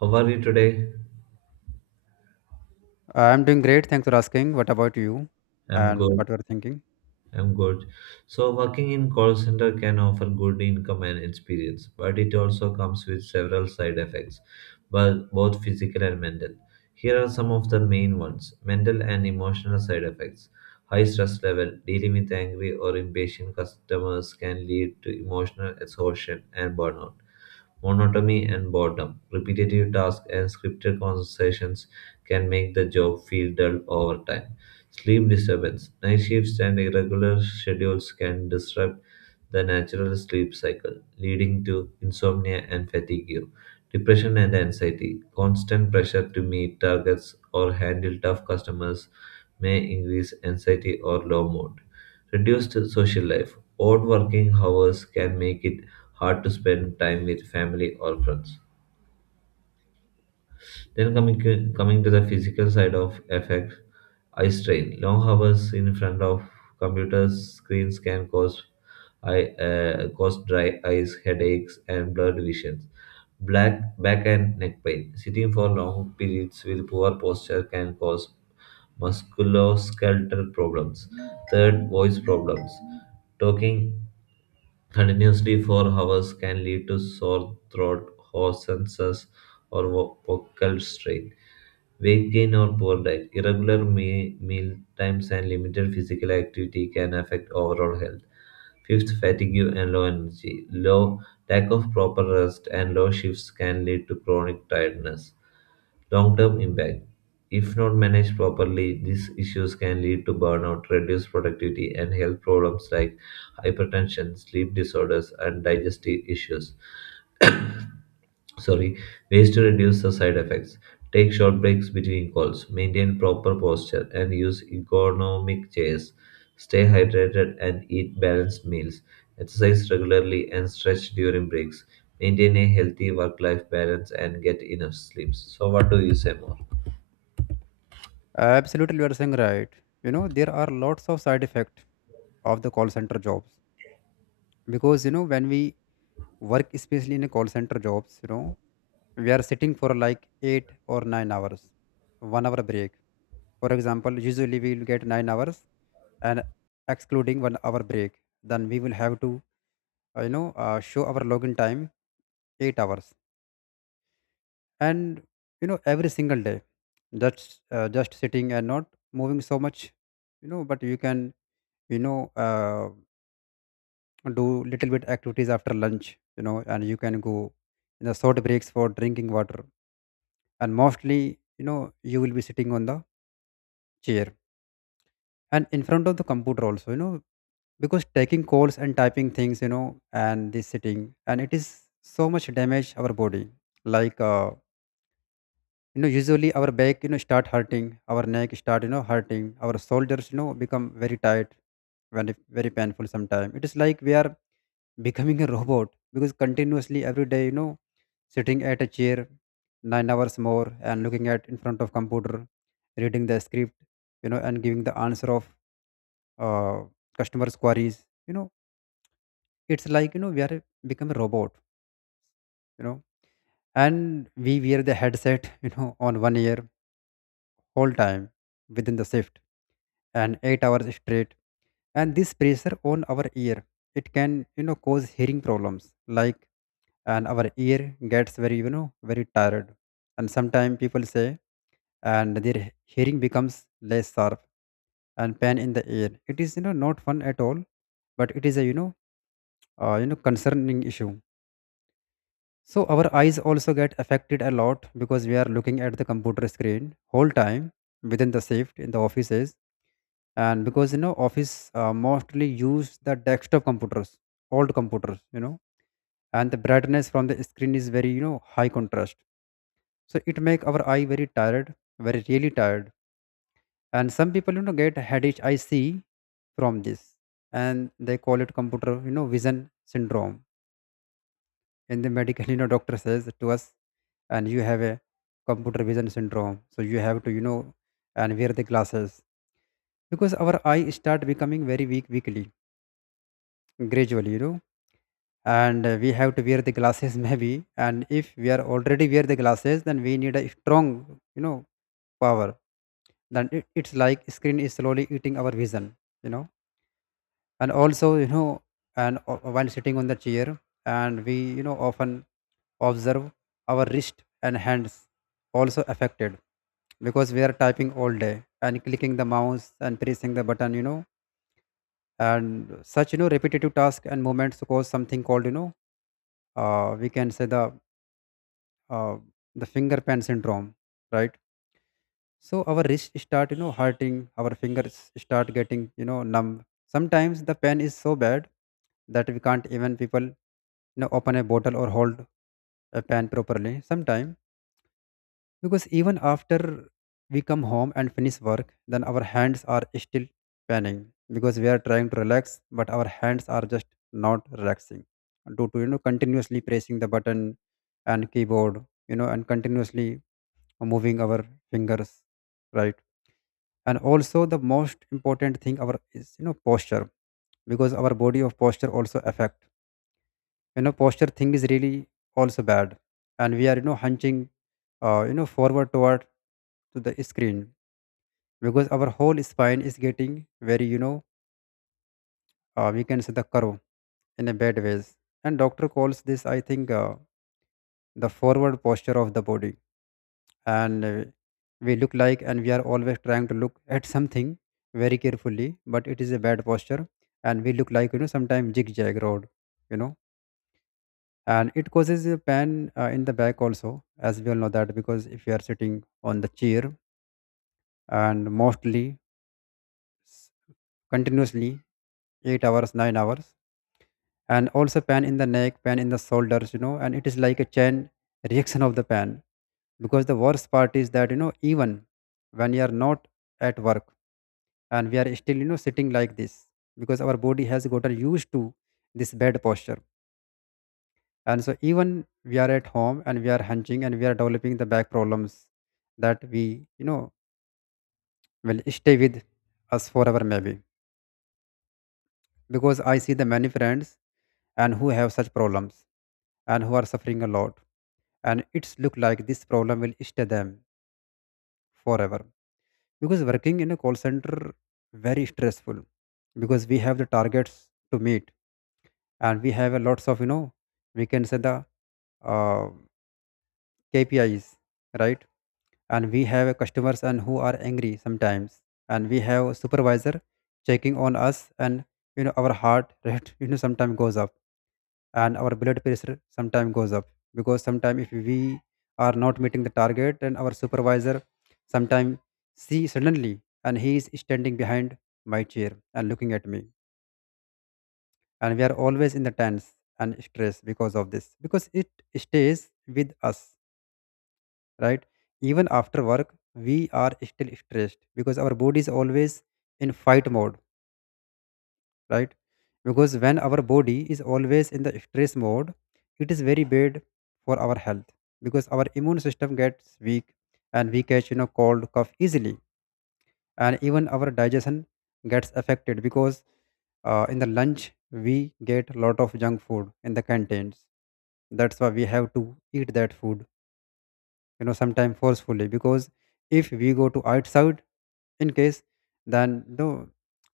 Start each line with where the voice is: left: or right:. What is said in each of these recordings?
right: How are you today?
left: I'm doing great. Thanks for asking. What about you?
right: I'm
left: And
right: good.
left: what you're thinking?
right: I'm good. So, working in call center can offer good income and experience, but it also comes with several side effects, but both physical and mental. Here are some of the main ones: mental and emotional side effects. High stress level, dealing with angry or impatient customers can lead to emotional exhaustion and burnout. Monotony and boredom. Repetitive tasks and scripted conversations can make the job feel dull over time. Sleep disturbance. Night shifts and irregular schedules can disrupt the natural sleep cycle, leading to insomnia and fatigue. Depression and anxiety. Constant pressure to meet targets or handle tough customers may increase anxiety or low mood. Reduced social life. Odd working hours can make it hard to spend time with family or friends. Then coming to the physical side of effect, eye strain. Long hours in front of computer screens can cause cause dry eyes, headaches, and blurred visions. Black back and neck pain. Sitting for long periods with poor posture can cause musculoskeletal problems. Third, voice problems. Talking continuously for hours can lead to sore throat, hoarseness, or vocal strain. Weight gain or poor diet, irregular meal times, and limited physical activity can affect overall health. Fifth, fatigue and low energy. Low lack of proper rest and low shifts can lead to chronic tiredness. Long-term impact. If not managed properly, these issues can lead to burnout, reduced productivity, and health problems like hypertension, sleep disorders, and digestive issues. Sorry. Ways to reduce the side effects: take short breaks between calls, maintain proper posture, and use ergonomic chairs. Stay hydrated and eat balanced meals. Exercise regularly and stretch during breaks. Maintain a healthy work life balance and get enough sleep. So, what do you say more?
left: Absolutely you are saying right. You know, there are lots of side effects of the call center jobs because you know when we work, especially in a call center jobs, we are sitting for like 8 or 9 hours, 1 hour break. For example, usually we will get 9 hours, and excluding 1 hour break, then we will have to show our login time 8 hours. And every single day that's just sitting and not moving so much, but you can you know uh, do little bit activities after lunch, and you can go in the short breaks for drinking water. And mostly you will be sitting on the chair and in front of the computer also, because taking calls and typing things, and this sitting and it is so much damage our body, like usually our back start hurting, our neck start hurting, our shoulders become very tight, very, very painful. Sometimes it is like we are becoming a robot, because continuously every day, sitting at a chair 9 hours more and looking at in front of computer, reading the script, and giving the answer of uh, customers queries, it's like we are become a robot, you know. And we wear the headset on one ear whole time within the shift and 8 hours straight. And this pressure on our ear, it can cause hearing problems, like, and our ear gets very very tired. And sometimes people say and their hearing becomes less sharp, and pain in the ear. It is not fun at all, but it is a concerning issue. So our eyes also get affected a lot, because we are looking at the computer screen whole time within the shift in the offices. And because office mostly use the desktop computers, old computers, you know, and the brightness from the screen is very high contrast, so it make our eye very tired, very really tired. And some people get headache. I see from this. And they call it computer vision syndrome in the medical. Doctor says to us and you have a computer vision syndrome, so you have to and wear the glasses, because our eye start becoming very weak, weakly, gradually, you know. And we have to wear the glasses maybe, and if we are already wear the glasses, then we need a strong, you know, power. Then it's like screen is slowly eating our vision, you know. And also, you know, and while sitting on the chair, and we often observe our wrist and hands also affected, because we are typing all day and clicking the mouse and pressing the button, you know. And such repetitive task and movements cause something called, we can say, uh, the finger pan syndrome, right? So our wrist start, you know, hurting. Our fingers start getting, you know, numb. Sometimes the pain is so bad that we can't even people, you know, open a bottle or hold a pen properly. Sometime because even after we come home and finish work, then our hands are still panning, because we are trying to relax, but our hands are just not relaxing, due to continuously pressing the button and keyboard, you know, and continuously moving our fingers, right. And also the most important thing our is, you know, posture, because our body of posture also affect, you know. Posture thing is really also bad. And we are hunching forward toward to the screen, because our whole spine is getting very, we can say, the curve in a bad ways. And doctor calls this, I think, the forward posture of the body. And we look like and we are always trying to look at something very carefully, but it is a bad posture. And we look like, you know, sometimes zigzag road, you know. And it causes a pain in the back also, as we all know that, because if you are sitting on the chair and mostly s- continuously 8 hours, 9 hours. And also pain in the neck, pain in the shoulders, you know, and it is like a chain reaction of the pain. Because the worst part is that, you know, even when you are not at work and we are still, you know, sitting like this, because our body has gotten used to this bad posture. And so even we are at home and we are hunching, and we are developing the back problems that we, you know, will stay with us forever maybe. Because I see the many friends and who have such problems and who are suffering a lot, and it's look like this problem will stay them forever. Because working in a call center very stressful, because we have the targets to meet, and we have a lots of, you know, we can say, the uh, KPIs, right. And we have customers and who are angry sometimes, and we have supervisor checking on us. And you know our heart rate you know sometimes goes up, and our blood pressure sometimes goes up, because sometimes if we are not meeting the target, and our supervisor sometimes see suddenly and he is standing behind my chair and looking at me, and we are always in the tense and stress because of this, because it stays with us, right? Even after work, we are still stressed because our body is always in fight mode, right? Because when our body is always in the stress mode, it is very bad for our health, because our immune system gets weak and we catch, you know, cold cough easily. And even our digestion gets affected, because in the lunch we get a lot of junk food in the canteens. That's why we have to eat that food, you know, sometimes forcefully, because if we go to outside, in case, then no,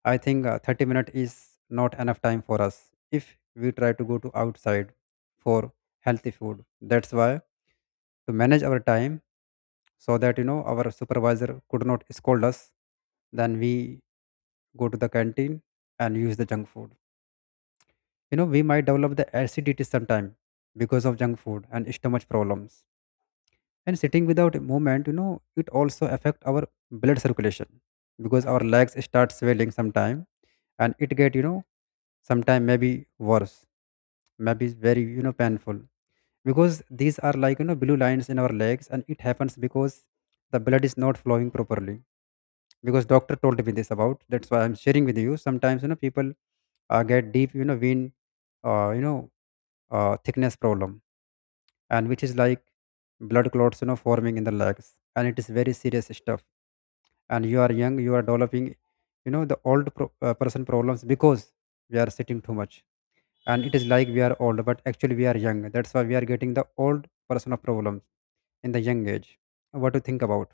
left: I think 30 minute is not enough time for us if we try to go to outside for healthy food. That's why to manage our time so that, you know, our supervisor could not scold us, then we go to the canteen and use the junk food. You know, we might develop the acidity sometime because of junk food and stomach problems. And sitting without movement, you know, it also affect our blood circulation, because our legs start swelling sometime, and it get, you know, sometime maybe worse. Maybe it's very, you know, painful, because these are like, you know, blue lines in our legs, and it happens because the blood is not flowing properly. Because doctor told me this about, that's why I'm sharing with you. Sometimes, you know, people get deep, vein, uh, you know thickness problem, and which is like blood clots, you know, forming in the legs, and it is very serious stuff. And you are young, you are developing, you know, the old person problems, because we are sitting too much. And it is like we are old, but actually we are young. That's why we are getting the old person of problems in the young age. What to think about?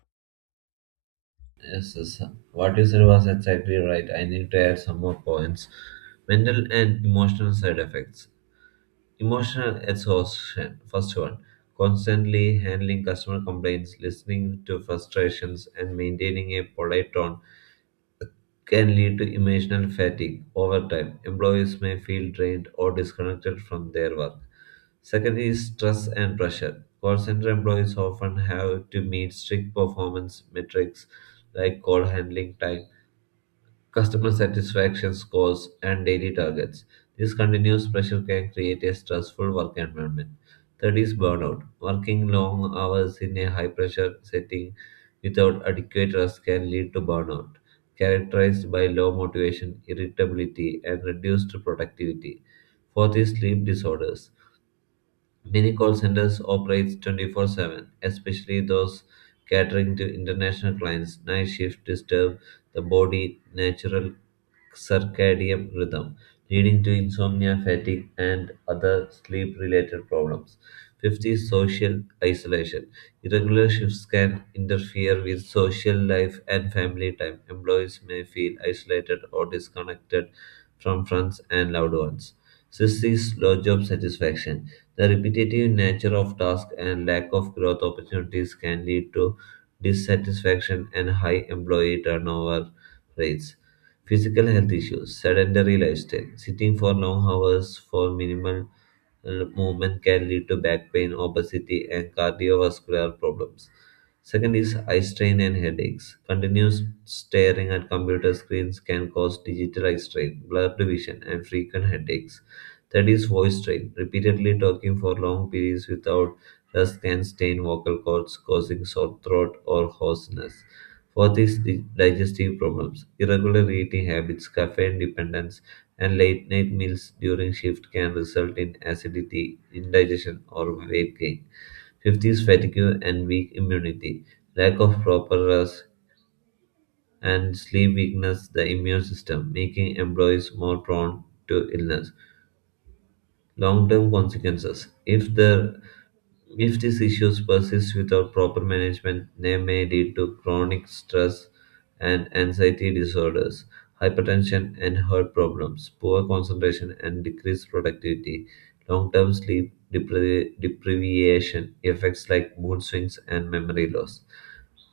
right: Yes, yes. What you said was exactly right. I need to add some more points. Mental and emotional side effects. Emotional exhaustion. First one. Constantly handling customer complaints, listening to frustrations, and maintaining a polite tone can lead to emotional fatigue over time. Employees may feel drained or disconnected from their work. Second is stress and pressure. Call center employees often have to meet strict performance metrics like call handling time, customer satisfaction scores, and daily targets. This continuous pressure can create a stressful work environment. Third is burnout. Working long hours in a high pressure setting without adequate rest can lead to burnout, characterized by low motivation, irritability, and reduced productivity. Fourth is sleep disorders. Many call centers operate 24/7, especially those catering to international clients. Night shift disturb the body natural circadian rhythm, leading to insomnia, fatigue, and other sleep-related problems. 50. Social isolation. Irregular shifts can interfere with social life and family time. Employees may feel isolated or disconnected from friends and loved ones. 60. Low job satisfaction. The repetitive nature of tasks and lack of growth opportunities can lead to dissatisfaction and high employee turnover rates. Physical health issues, sedentary lifestyle, sitting for long hours for minimal movement can lead to back pain, obesity, and cardiovascular problems. Second is eye strain and headaches. Continuous staring at computer screens can cause digital eye strain, blurred vision, and frequent headaches. Third is voice strain. Repeatedly talking for long periods without rest can stain vocal cords, causing sore throat or hoarseness. Fourth is digestive problems. Irregular eating habits, caffeine dependence, and late night meals during shift can result in acidity, indigestion, or weight gain. Fifth is fatigue and weak immunity. Lack of proper rest and sleep weakens the immune system, making employees more prone to illness. Long-term consequences. If these issues persist without proper management, they may lead to chronic stress and anxiety disorders, hypertension and heart problems, poor concentration and decreased productivity, long-term sleep deprivation, effects like mood swings and memory loss.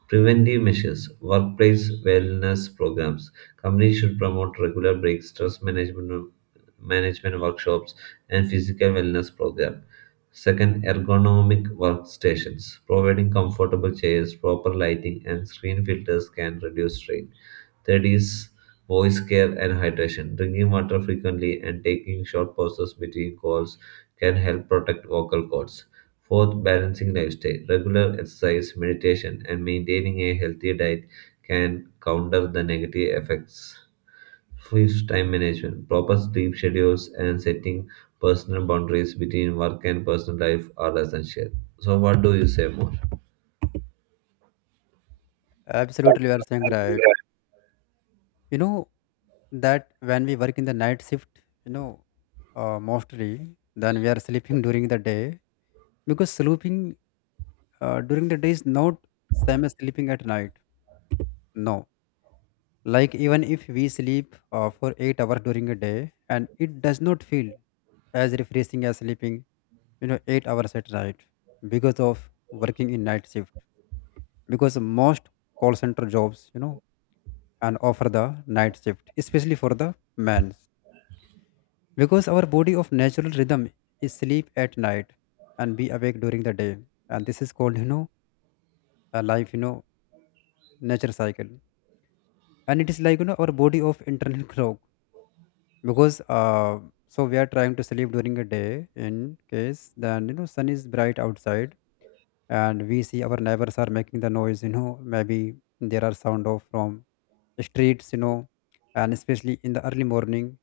right: Preventive measures, workplace wellness programs. Companies should promote regular breaks, stress management workshops, and physical wellness programs. Second, ergonomic workstations. Providing comfortable chairs, proper lighting, and screen filters can reduce strain. Third is voice care and hydration. Drinking water frequently and taking short pauses between calls can help protect vocal cords. Fourth, balancing lifestyle. Regular exercise, meditation, and maintaining a healthy diet can counter the negative effects. Fifth, time management. Proper sleep schedules and setting personal boundaries between work and personal life are essential. So, what do you say more?
left: Absolutely, you are saying right, you know, that when we work in the night shift, you know, mostly then we are sleeping during the day, because sleeping during the day is not same as sleeping at night. No. Like, even if we sleep for 8 hours during a day, and it does not feel as refreshing as sleeping, you know, 8 hours at night, because of working in night shift. Because most call center jobs, you know, and offer the night shift, especially for the men, because our body of natural rhythm is sleep at night and be awake during the day. And this is called, you know, a life, you know, nature cycle. And it is like, you know, our body of internal clock. Because so we are trying to sleep during a day, in case, then, you know, sun is bright outside, and we see our neighbors are making the noise, you know. Maybe there are sound of from streets, you know, and especially in the early morning,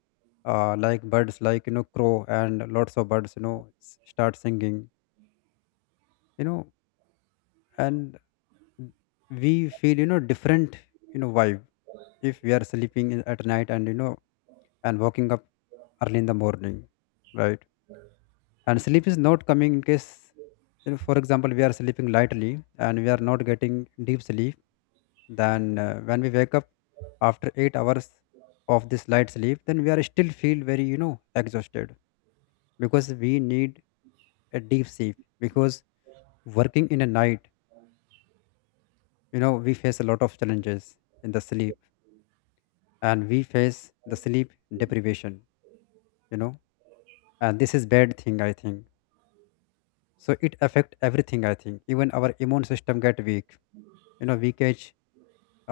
left: like birds, like, you know, crow and lots of birds, you know, start singing, you know. And we feel, you know, different, you know, vibe, if we are sleeping at night, and you know and waking up early in the morning, right? And sleep is not coming in case, for example, we are sleeping lightly and we are not getting deep sleep. Then when we wake up after 8 hours of this light sleep, then we are still feel very, exhausted, because we need a deep sleep, because working in a night, we face a lot of challenges in the sleep, and we face the sleep deprivation, you know, and this is bad thing, I think. So it affect everything, I think. Even our immune system get weak, weakage,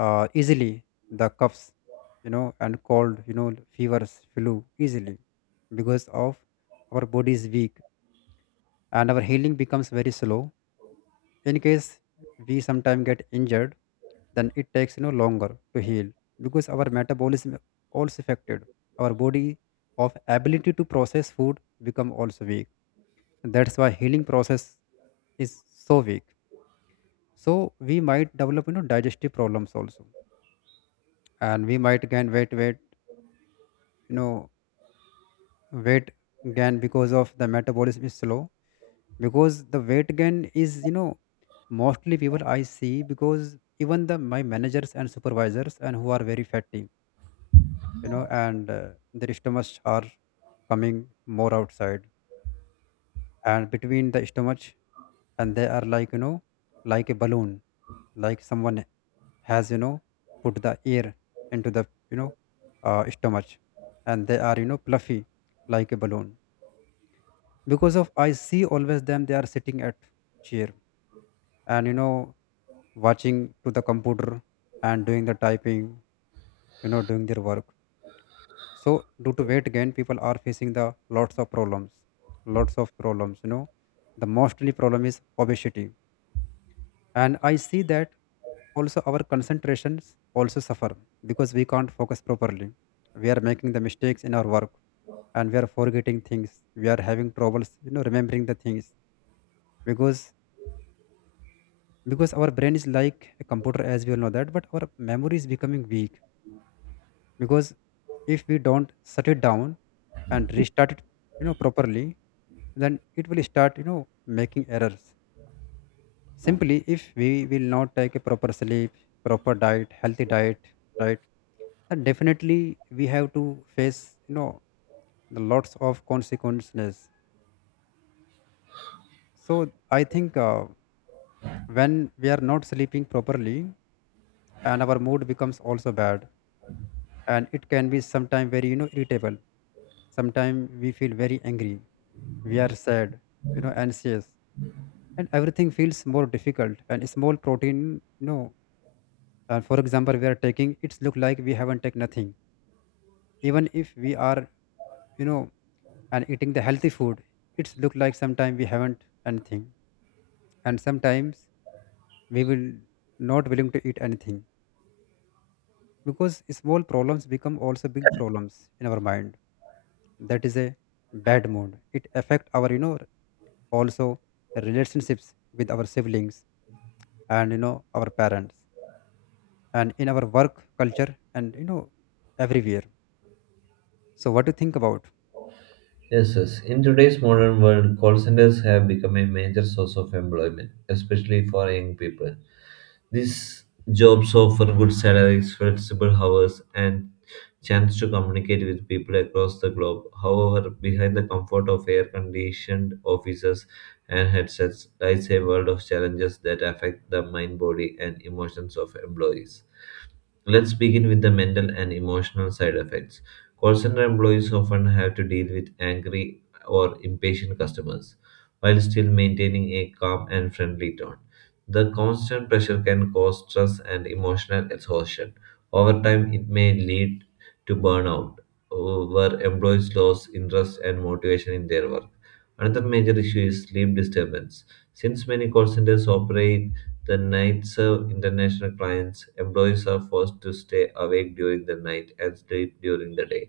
left: easily the coughs, and cold, fevers, flu easily because of our body is weak, and our healing becomes very slow in case we sometime get injured, then it takes, longer to heal because our metabolism also affected. Our body of ability to process food become also weak. That's why healing process is so weak. So we might develop, digestive problems also. And we might gain weight weight you know weight gain because of the metabolism is slow. Because the weight gain is, mostly people I see, because even the my managers and supervisors and who are very fatty, you know and their stomachs are coming more outside, and between the stomach, and they are like, like a balloon, like someone has, put the air into the, you know stomach, and they are, fluffy like a balloon, because of I see always them, they are sitting at chair, and, watching to the computer and doing the typing, doing their work. So due to weight gain people are facing the lots of problems, lots of problems, the mostly problem is obesity. And I see that also our concentrations also suffer because we can't focus properly. We are making the mistakes in our work, and we are forgetting things. We are having troubles, remembering the things. Because because our brain is like a computer, as we all know that, but our memory is becoming weak. Because if we don't shut it down and restart it, properly, then it will start, making errors. Simply, if we will not take a proper sleep, proper diet, healthy diet, right, then definitely we have to face, the lots of consequences. So I think when we are not sleeping properly, and our mood becomes also bad, and it can be sometimes very, irritable. Sometimes we feel very angry. We are sad, anxious, and everything feels more difficult, and small protein, for example, we are taking, it's look like we haven't taken nothing. Even if we are, you know and eating the healthy food, it's look like sometimes we haven't anything. And sometimes we will not willing to eat anything, because small problems become also big problems in our mind. That is a bad mood. It affect our, also, relationships with our siblings and, our parents, and in our work culture, and, everywhere. So what do you think about?
right: Yes, yes. In today's modern world, call centers have become a major source of employment, especially for young people. These jobs offer good salaries, flexible hours, and chance to communicate with people across the globe. However, behind the comfort of air-conditioned offices and headsets lies a world of challenges that affect the mind, body, and emotions of employees. Let's begin with the mental and emotional side effects. Call center employees often have to deal with angry or impatient customers while still maintaining a calm and friendly tone. The constant pressure can cause stress and emotional exhaustion. Over time, it may lead to burnout, where employees lose interest and motivation in their work. Another major issue is sleep disturbance. Since many call centers operate the night serve international clients. Employees are forced to stay awake during the night and sleep during the day.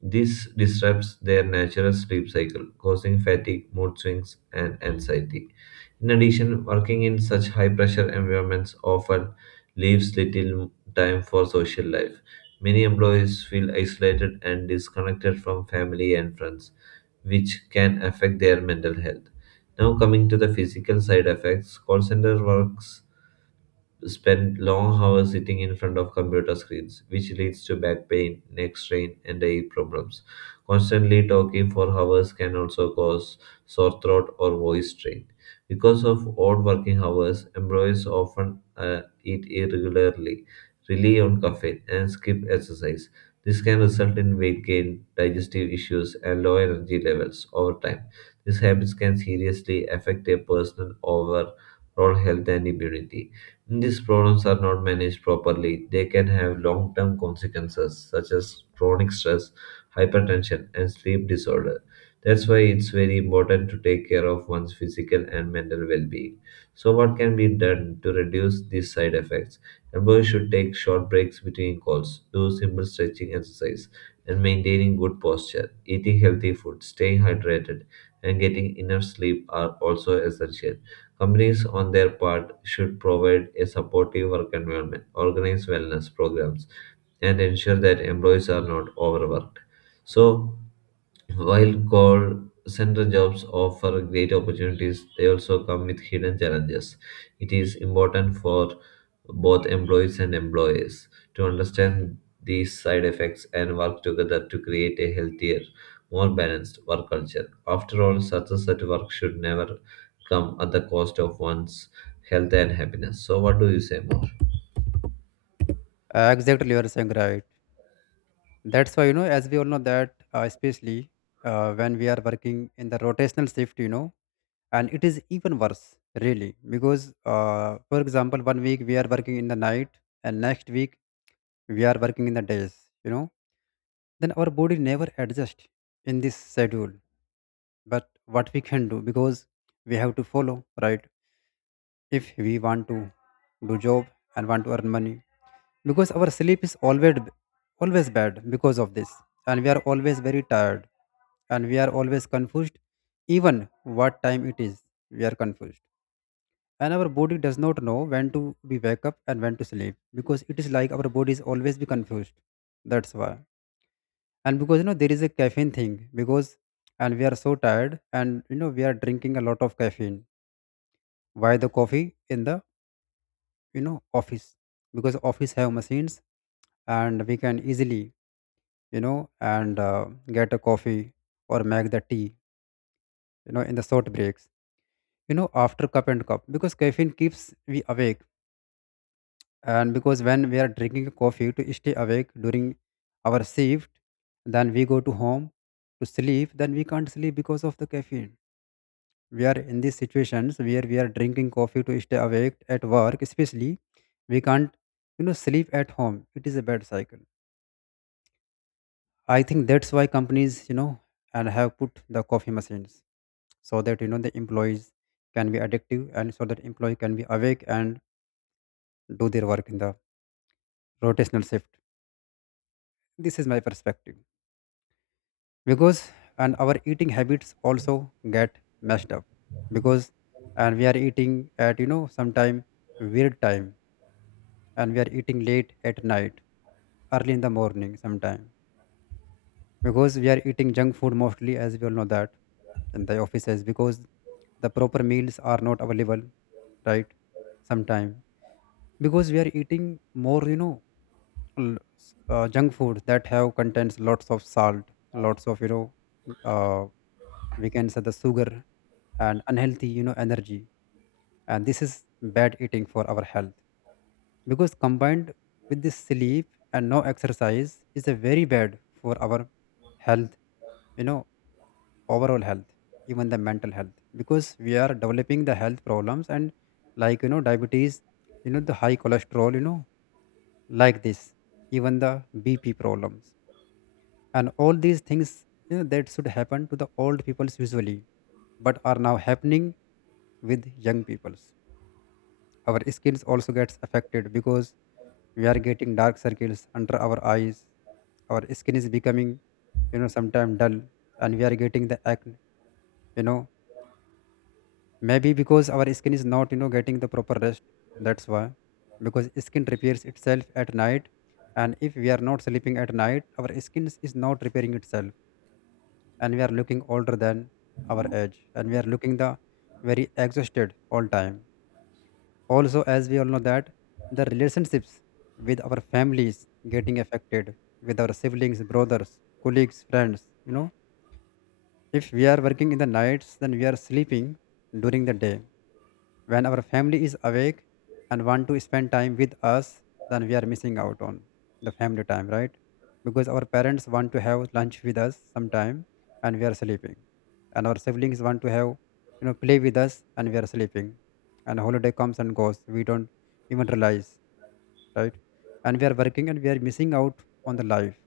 right: This disrupts their natural sleep cycle, causing fatigue, mood swings, and anxiety. In addition, working in such high pressure environments often leaves little time for social life. Many employees feel isolated and disconnected from family and friends, which can affect their mental health. Now, coming to the physical side effects, call center work spend long hours sitting in front of computer screens, which leads to back pain, neck strain, and eye problems. Constantly talking for hours can also cause sore throat or voice strain. Because of odd working hours, employees often eat irregularly, rely on caffeine, and skip exercise. This can result in weight gain, digestive issues, and low energy levels over time. These habits can seriously affect a person overall health and immunity. When these problems are not managed properly, they can have long term consequences such as chronic stress, hypertension, and sleep disorder. That's why it's very important to take care of one's physical and mental well being. So, what can be done to reduce these side effects? Employees should take short breaks between calls, do simple stretching exercise, and maintaining good posture. Eating healthy food, staying hydrated, and getting enough sleep are also essential. Companies, on their part, should provide a supportive work environment, organize wellness programs, and ensure that employees are not overworked. So, while call center jobs offer great opportunities, they also come with hidden challenges. It is important for both employees and employers to understand these side effects and work together to create a healthier, more balanced work culture. After all, success at work should never come at the cost of one's health and happiness. So, what do you say more?
left: Exactly, you are saying right. That's why, as we all know that, especially when we are working in the rotational shift, and it is even worse, really, because, for example, one week we are working in the night, and next week we are working in the days, you know, then our body never adjust in this schedule. But what we can do, because we have to follow, right? If we want to do job and want to earn money, because our sleep is always bad because of this, and we are always very tired, and we are always confused even what time it is. We are confused, and our body does not know when to be wake up and when to sleep, because it is like our body is always be confused. That's why. And because, there is a caffeine thing, because and we are so tired, and, we are drinking a lot of caffeine. Why the coffee in the, office? Because office have machines, and we can easily, you know, and get a coffee or make the tea, in the short breaks, after cup and cup, because caffeine keeps we awake. And because when we are drinking coffee to stay awake during our shift, then we go to home to sleep, then we can't sleep because of the caffeine. We are in these situations where we are drinking coffee to stay awake at work, especially we can't, sleep at home. It is a bad cycle. I think that's why companies, and have put the coffee machines, so that, the employees can be addictive, and so that employee can be awake and do their work in the rotational shift. This is my perspective. Because and our eating habits also get messed up, because and we are eating at, sometime weird time, and we are eating late at night, early in the morning sometime. Because we are eating junk food mostly, as we all know that, in the offices, because the proper meals are not available, right, sometime. Because we are eating more, junk food that have contains lots of salt, lots of, uh, we can say the sugar, and unhealthy, energy. And this is bad eating for our health, because combined with this sleep and no exercise is a very bad for our health, you know overall health, even the mental health. Because we are developing the health problems and like, diabetes, the high cholesterol, like this, even the BP problems. And all these things, that should happen to the old peoples usually, but are now happening with young peoples. Our skins also gets affected because we are getting dark circles under our eyes. Our skin is becoming, sometimes dull, and we are getting the acne. You know, maybe because our skin is not, getting the proper rest. That's why. Because skin repairs itself at night, and if we are not sleeping at night, our skin is not repairing itself, and we are looking older than our age, and we are looking the very exhausted all time. Also, as we all know that, the relationships with our families getting affected, with our siblings, brothers, colleagues, friends, if we are working in the nights, then we are sleeping during the day. When our family is awake and want to spend time with us, then we are missing out on the family time, right? Because our parents want to have lunch with us sometime and we are sleeping. And our siblings want to have, play with us and we are sleeping. And holiday comes and goes, we don't even realize, right? And we are working and we are missing out on the life,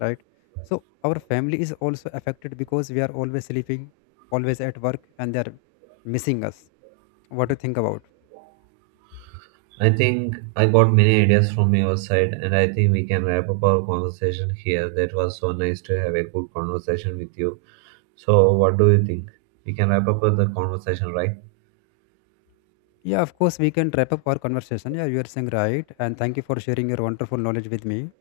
left: right? So our family is also affected because we are always sleeping, always at work, and they are missing us. What do you think about?
right: I think I got many ideas from your side, and I think we can wrap up our conversation here. That was so nice to have a good conversation with you. So, what do you think? We can wrap up the conversation, right?
left: Yeah, of course, we can wrap up our conversation. Yeah, you are saying right. And thank you for sharing your wonderful knowledge with me.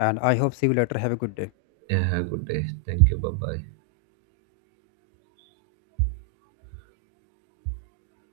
left: And I hope see you later. Have a good day.
right: Yeah, have a good day. Thank you. Bye bye.